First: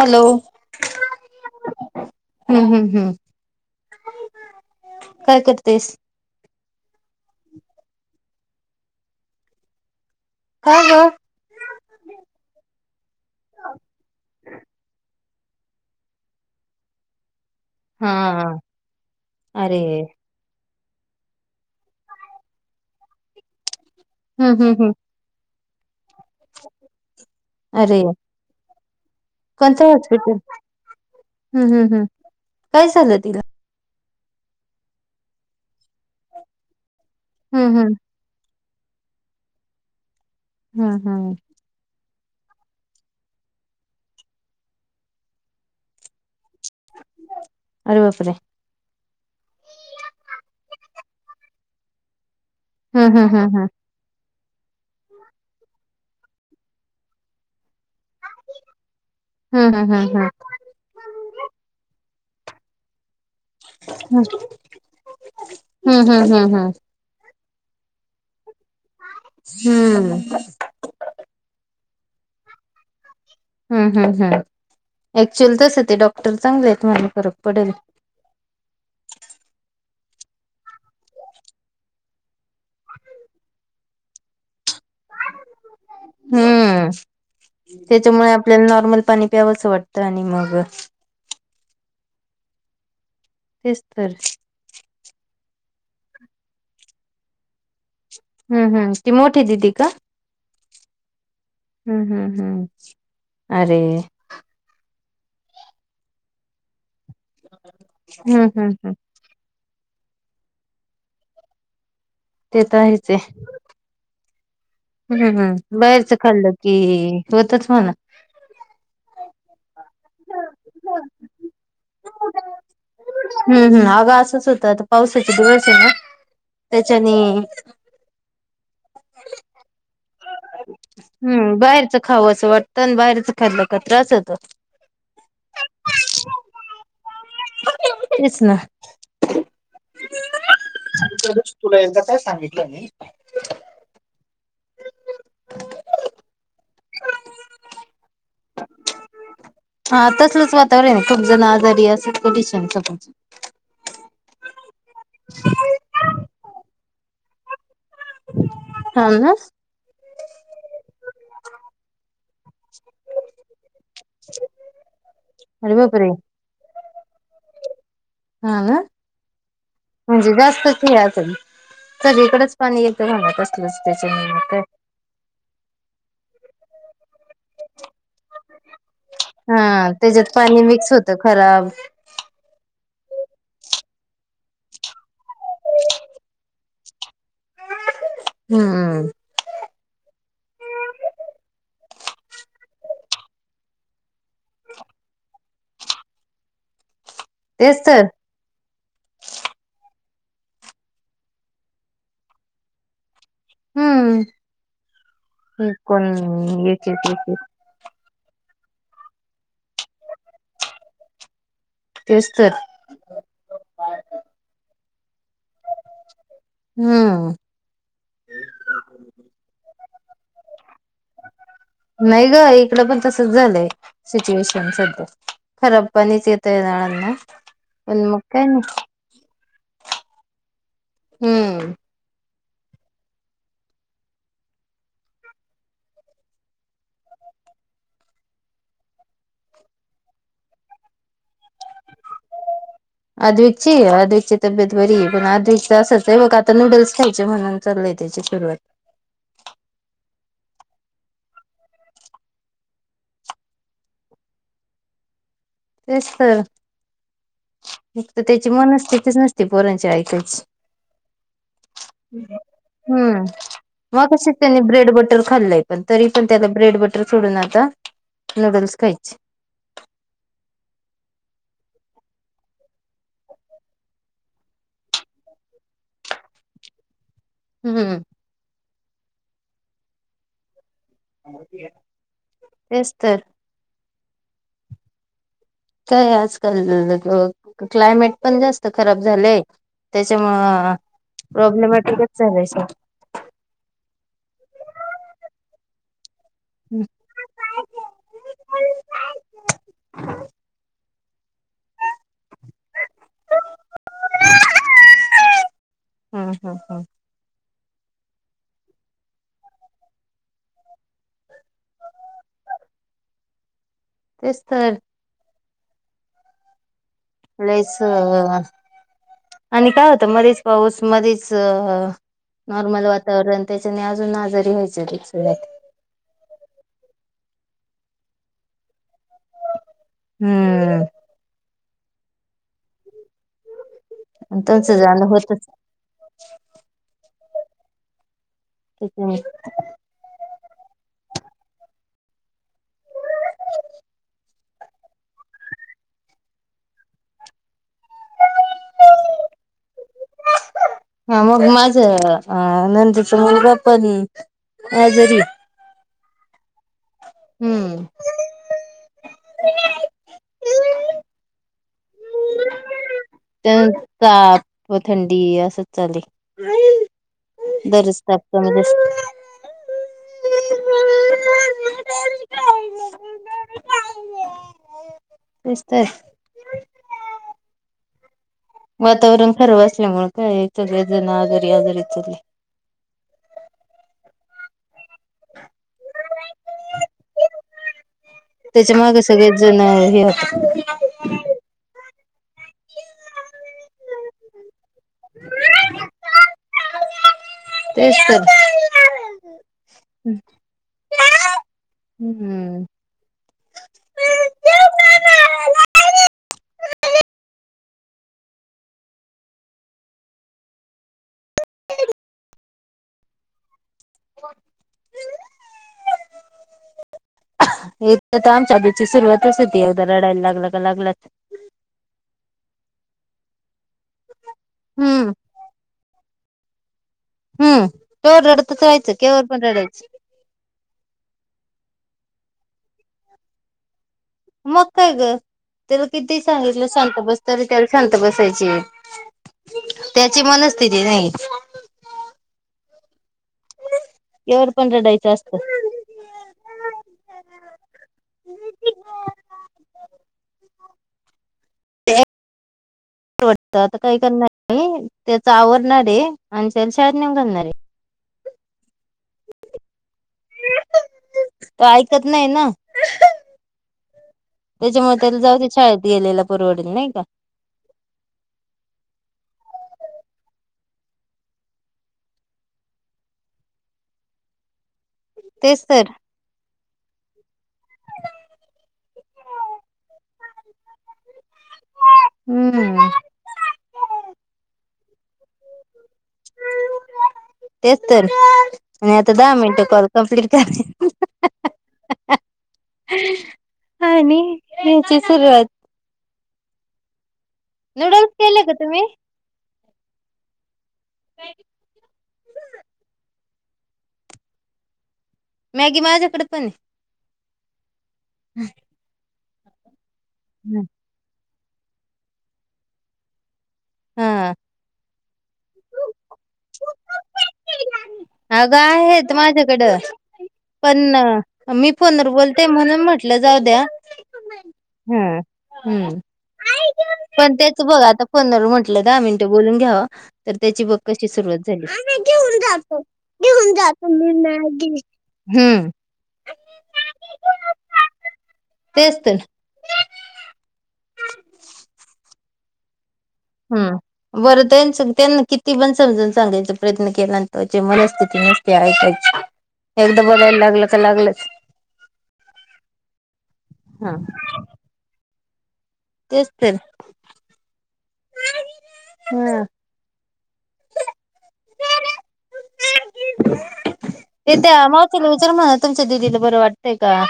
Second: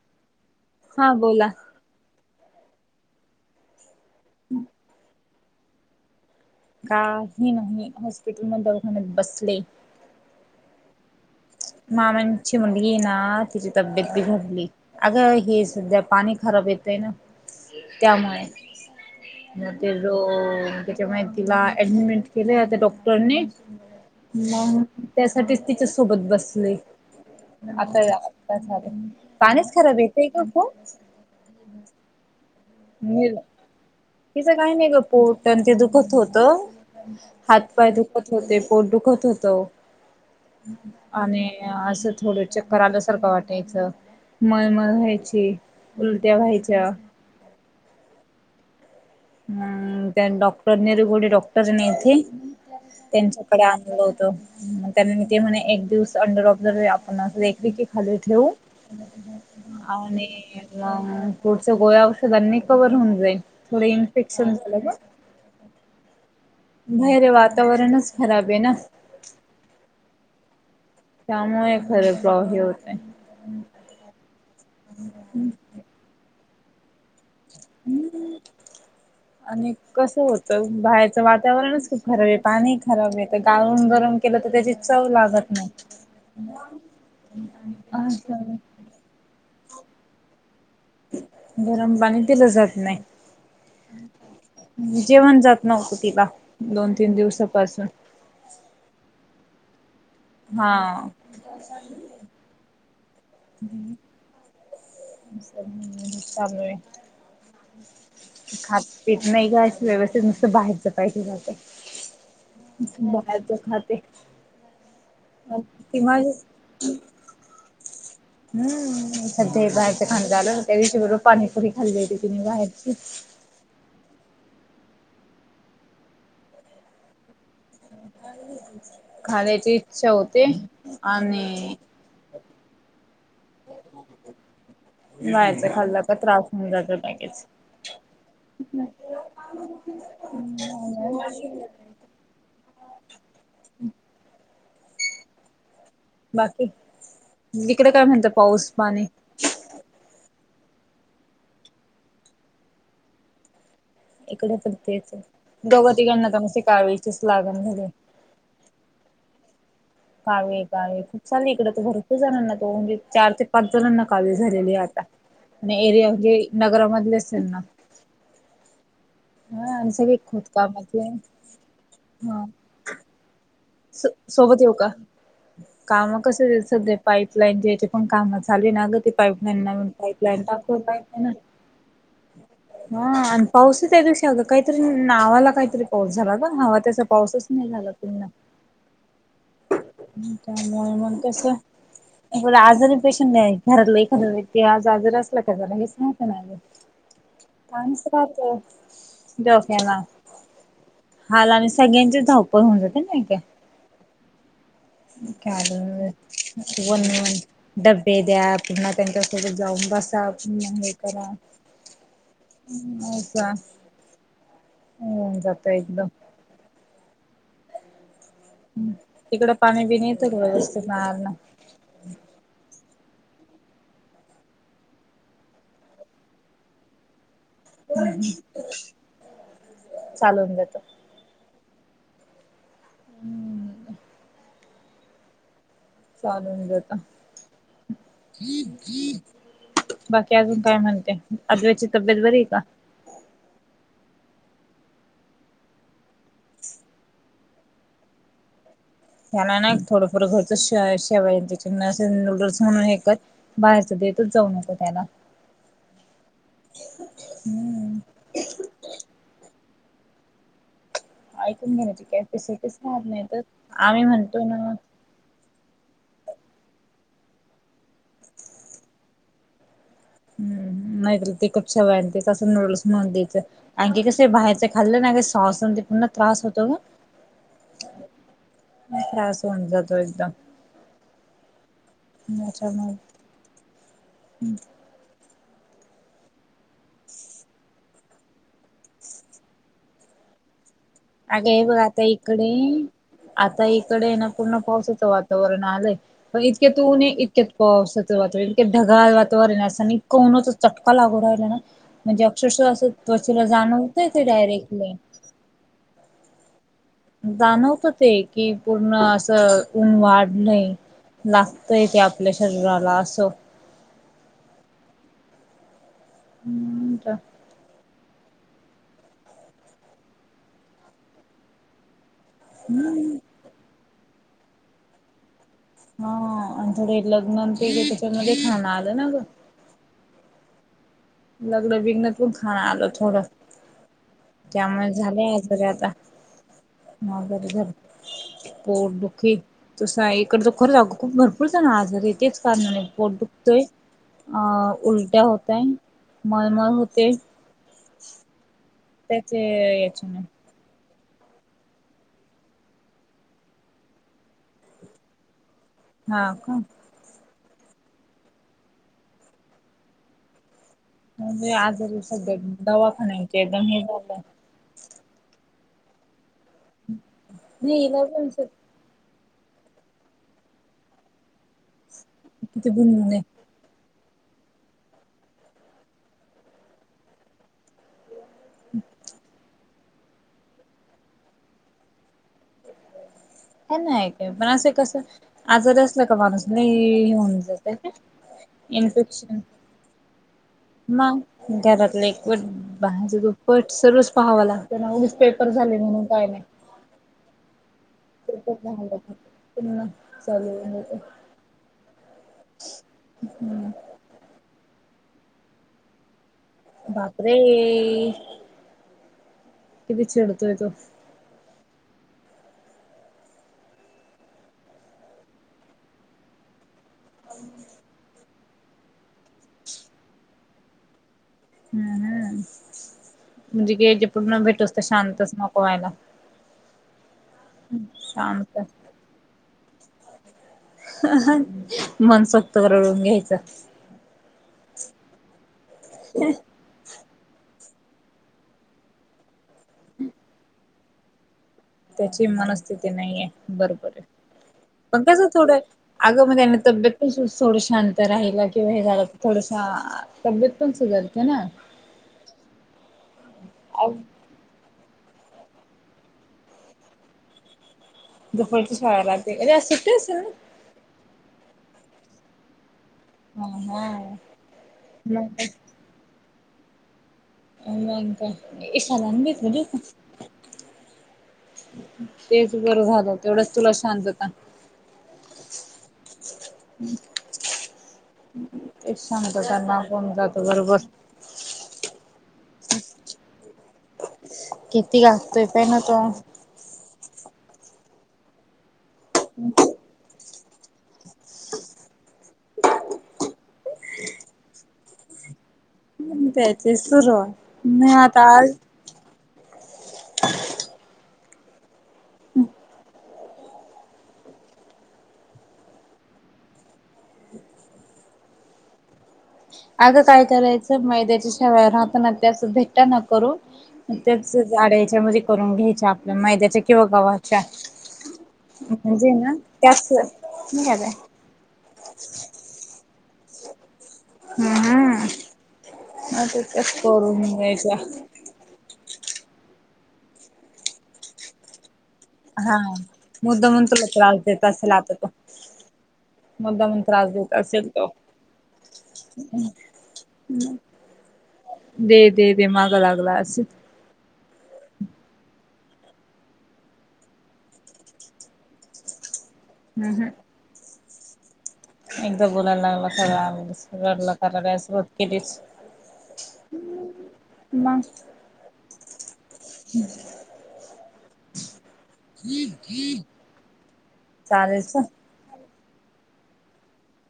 Hello हा बोला हम्म हम्म हम्म हम् काय करतेस? काही नाही हॉस्पिटल म दवाखान्यात बसलेय. हो ग मामांची मुलगी ना तिची तब्येत बिघडली. अगं हे सध्या पाणी खराब येतयं ना. हा त्यामुळे म अरे ते रोग तिला ऍडमिट केलंयं त्या डॉक्टरांनी हम्म हम्म मग हम्म त्यासाठीच तिच्या सोबत बसले. अरे आता काय झालं? पाणीच कोणतं खराब येतय हॉस्पिटल का [unintelligible] हम्म हम्म हम् काय झालं तिला? तिचं काही नाही ग पोट ते दुखत होत हात हम्म पाय हम्म दुख होते, पोट दुखत होत, हम्म हम्म आणि असं थोडं चक्कर आल्यासारखं वाटायचं. मळमळ व्हायची, उलट्या व्हायच्या. अर बापरे! आ त्यात डॉक्टर नाही इथे कोणी, डॉक्टर नाही इथे. हम्म हम्म त्यांच्याकडे हम्म आणलं होत. मग त्या म ते म्हणे एक दिवस अंडर ऑब्झर्व आपण असख की हाल ठेव हम्म हम्म हम्म हम्म आणि पुढच्या गोळ्या औषधांनी कवर होऊन जाईल थोड इन्फेक्शन झालं. हम् हम् हम हम. बाहेर वातावरणच खराब आहे ना. हम्म. त्यामुळे खर प्रॉ हे होतेय. हम् हम् हम् ऍक्च्युअल तसं ते डॉक्टर चांगले आहेत. तुम्हाला फरक पडेल. हम् आणि कस होत बाहेरचं वातावरणच क खराब आहे. पाणी खराब आहे. तर गाळून गरम केलं तर त्याची चव लागत नाही. हम्म त्याच्यामुळे आपल्याला नॉर्मल पाणी प्यावंसं वाटतं आणि मग गरम पाणी दिलं जात नाही. तेच तर जेवण जात नव्हतं तिला, दोन तीन दिवसापासून. हम्म हम् ती मोठी दिदी का? हा हम्म हम्म हम्म अरे! चालू आहे. ह. खात पीत नाही ग व्यवस्थित नुसतं बाहेरच पाहिजे जाते ते तर आहेच आहे. बाहेरच खाते. हम्म हम् ती बाहेरचं माझी खाल्लं की, होतच म्हणा. हम् सध्या बाहेरच खाण झालं त्या दिवशी बर पाणीपुरी खाली होती तिने बाहेरची. हम् हम अगा असंच होतं आ पावसाचा दिवस आहे ना, त्याच्याने खाण्याची इच्छा होते आणि खावासं वाटत आन बाहेरच खाल्लं का त्रास होत. बाहेरच खाल्ल का त्रास होऊन जात लगेच. [inaudible] काय सांगितलं नाही बाकी इकडे काय म्हणत, पाऊस पाणी. हा तसलच वातावरण आहे खूप जण आजारी असे कनडिशन स्वतःच इकडे तर तेच. गवतीगण ला तर नुसती काविलचीच लागण झाली. हा ना. काविल, काविल खूप चांललेय इकडे. तर भरपूर जणांना तो म्हणजे चार ते पाच जणांना काविल झालेले आता. अरे आणि एरिया बापरे म्हनजे नगरामधले च असेल ना. हा ना हा आणि सगळे म्हणजे जास्तच हे खोदकामाचे असेल. हा सगळीकडेच पाणी ते कसलंच त्याच्या सोबत [inaudible] येऊ का? काम कस सध्या पाईपलाईन ज्यायचे पण काम चाले ना ग. ते पाईपलाईन, नवीन हा त्याच्यात पाईपलाईन पाणी टाकून, मिक्स होतं पाईपलाईन खराब हा आणि पाऊसच त्या दिशी काहीतरी नावाला काहीतरी पाऊस झाला ग हवा तसा पाऊसच नाही झाला हुं. मुळे मग कस बोलू आजारी पेशन नाही घरातलं एखादं व्यक्ती आज आजर असला का, जरा हेच राहतं ना ग. तेच तर ताणच राहातं डोक्याला हाल आणि सगळ्यांचीच धावपळ होऊन जाते नाही कां. हम्म. कोण कारण एक एक एक वणवण एक डब्बे द्या पुन्हा त्यांच्यासोबत जाऊन बसा पुन्हा हे करा. तेच तर. हो का होवून जातंय एकदम. हम्म. तिकडं पाणी बिणी येत व्यवस्थित नळांना. नाही ग इकडं पण तसंच झालंय सिच्युएशन सध्या. खराब पाणीच येतंय नळांना. पण मग हम्म काय नाही चालून जातो. हम्म. हम्म. चालून जात. बाकी अजून काय म्हणते, अद्विकची तब्येत बरी आहे का? अद्विक ची अद्विकची तब्येत बरीय पण, अद्विक असंच आहे बघ आता नूडल्स खायचे म्हणून चाललीय त्याची सुरुवात. याला ना थोडंफार घरचं शेव शेवयायांचे च असं नूडल्स म्हणून हे कर. बाहेरचं देतच जाऊ नको त्याला. तेच तर हम्म फक्त त्याची मनस्थितीच नसते पोरांची ऐकायची. ऐकून घेण्याची कॅपॅसिटीच राहत हम्म नाही तर आम्ही मकाशी म्हणतो ना त्यानी ब्रेड बटर खाल्लंय. पण तरी पण त्याला ब्रेड बटर सोडून आता नूडल्स खायचे. हम्म नाहीत ते खूप सवय आण ते कसं नूडल्स म्हणून द्यायचं. आणखी कसय बाहेरचं खाल्लं ना का स्वाससून ते पुन्हा त्रास होतो ग. हम्म. त्रास होऊन जातो एकदम. [unintelligible] अच्छा तेच मग तर हं. काय आजकाल अ क्लायमेट पण जास्त खराब झालंय. त्याच्यामुंळ अ अगं हे बघ आता इकडे आता इकडे य ना पूर्ण पावसाचं वातावरण आलंय. पण इतक्या त हम्म. ऊणय इतक्यात पावसाचं वातावरण इतक्यात ढगाळ वातावरण असं नी इतक ऊण होत चट का लागू रायला ना म्हणजे अक्षरशः असं त्वचेला जाणवतय ते डायरेक्टली. हम्म हम्म हां. जाणवत ते कि पूर्ण असं ऊन वाढलंय लागतंय ते आपल्या शरीराला असं. तेच तर हम्म का? प्लेस अ आणि काय होतं मध्येच पाऊस मध्येच अ नॉर्मल हम्म वातावरण त्याच्याने आजून आजारी व्हायचं ते सगळे. हा आणि थोडे लग्न ते त्याच्यामध्ये खाणं आलं ना ग. हम्म. लग्न बिगण्यातून खाणं आलं थोडं. त्यांचं त्यामुळे जाणं झाले होतच आज बरे आता म बर झालं. पोट त्याच्यामुळे. दुखी तसं आहे इकडं त खरं आग खूप भरपूर जण आजारीय तेच कारणाने पोट दुखतंय अ उलट्या होतय मळमळ होते. त्याचे याच्या ना हा मग माझं अ नंदेचा मुलगा पण आजरी - ये हा का हम्म म्हणजे आजारी सध्या दवा त्याच ताप व थंडी असं चालय. नाही बरच इलाज टाकतो म्हण किती भुणभुण ये. [unintelligible] वातावरण खरब असल्यामुळे काय सगळे जण आजारी आजारी चाले. ह नाही काय पण असं कसं आजार असला का माणूस लय होऊन जातय का इन्फेक्शन नाही. [inaudible] म घरातलं एकवट बाहेर पट सर्वच पाहावा लागते ना उगीच पेपर झाले म्हणून काय नाही तेच तर. [unintelligible] हम् हम् हम्म बापरे किती चिडतोय तो हे तर तर आमच्या आधीची सुरुवातच होती एकदा रडायला लागला का लागलाच. हम् हम् म्हणजे ग जे पूर्ण भेटू तोवर हम्म शांतच नको व्हायला. हम् तोवर शांत रडतच राहायचं केवर पण रडायचं. मला सोक्त रडून घ्यायचं मग काय ग तला किती सांगितलं शांत बस. तरी त्याला शांत बसायची त्याची मनस्थिती नाही. त्याची मनस्थिती नाही आहे बरोबर आहे यावर पण पग रडायचं कस असतं थोडं आहे. अगामध्येध्येना तब्येत पण थोड शांत राहिलं किंवा हे झालं थोडस. तब्येत पणच सुधारते ना. ह. वाटत आता काही करणार नाही त्याचा आवरणारे आणिला शाळेत नेऊन घालणारे. दुपारची शाळा राहते अर आज सुट्टी असेल ना. त ऐकत नाही ना. हा हा. त्याच्यामुळे त्याला मग जाऊ ते काय? शाळेत गेलेला परवडल नाही का? [unintelligible] तेच बरं झालं, तेवढंच तुला शांतता. तेच तर एक सांगत त्यां ना कोण जातो बरोबर हम्म. किती गाासतोय प ना तो हो. तेच तर आणि आता दहा मिनटं कॉल कम्प्लीट करते. [unintelligible] आणि याची सुरुवात त्याचे सुरू आहे. नूडल्स केले का तुम्ही? मॅगी माझ्याकडे पण. हम्. अगं काय करायचं मैद्याच्या शेवया राहतना त्या असं भेटन करून हा त्याच अडायच्या मध्ये करून घ्यायच्या. आपल्या मैद्याच्या किंवा गव्हाच्या. अगं म्हणजे आहेत ना माझ्याकडं. त्याच नाही का पण काय मी फ़ोन वर बोलते, म्हणून म्हटलं जाऊ द्या. हम्म हम् हम्म त्याच करून पण तेच घ्यायच्या बघ आता फोनवर म्हंटलं दहा मिनटं बोलून घ्याव, तर त्याची बघ कशी सुरुवात झाली. मुद्दाहुन तुला त्रास देत असेल आता तो. हम्म मुद्दाहुन त्रास देत असेल तो तेच तर दे दे दे माग लागलाय अस. हा. बरं त्यां त्यांना किती पण समजून सांगायचा प्रयत्न केला, न त्यांची मनस्थिती नसती ऐकाची हम्म एकदा हम्म. बोलायला लागलं का लागलंच. एकदा बोलायला लागला की हा [unintelligible] सुरवात केलीच. तेच तर. हम. ह. तेथ चल. मावतीला विचार म्हणा तुमच्या दिदीला बरं वाटतंय का?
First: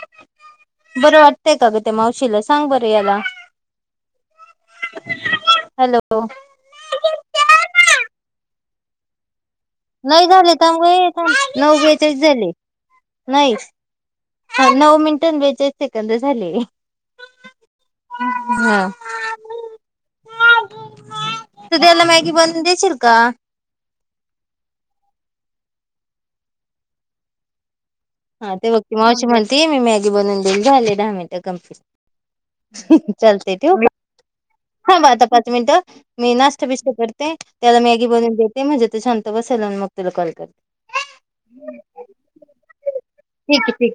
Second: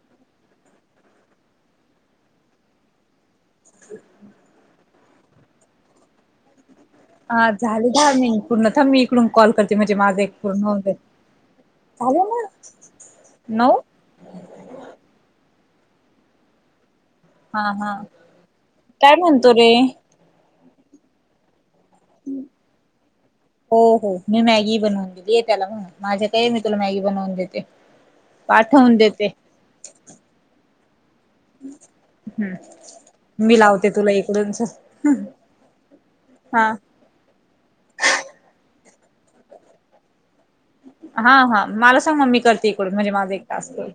बरं वाटतंय का ग ते मावशीला, सांग बरं याला ह. हॅलो. ह झाली दहा मिनिट पूर्ण मी इकडून कॉल करते म्हणजे माझा नाही एक झाले पूर्ण थांब होतो. गं थांब नऊ बेचाळीस झाले नाही नऊ मिनिटआणि बेचालीस सेकंद झाले. हा हा, हा. काय म्हणतो रे? तू त्याला मॅगी बनवून देशील का? हो हो. मी मॅगी बनवून दिली आहे त्याला, म्हणून माझ्या कडे ये मी तुला मॅगी बनवून देते. हा ते बघ ती पाठवून मावशी देते म्हणते मी मॅगी बनून देईन. झाले दहा मिनिट. हम्म चालतेय मी ठेऊ लावते का? तुला इकडून च थांबा आता पाच मिनिटं मी नाष्टा - बिश- त्याला मॅगी बनवून देते, म्हणजे ते शांत बसेल आणि मग तुला कॉल करते. हा हा मला सांग मग मी करते इकडून म्हणजे माझा एक टास्क होईल.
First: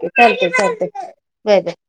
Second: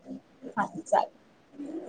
हा चालेल. बर. हा.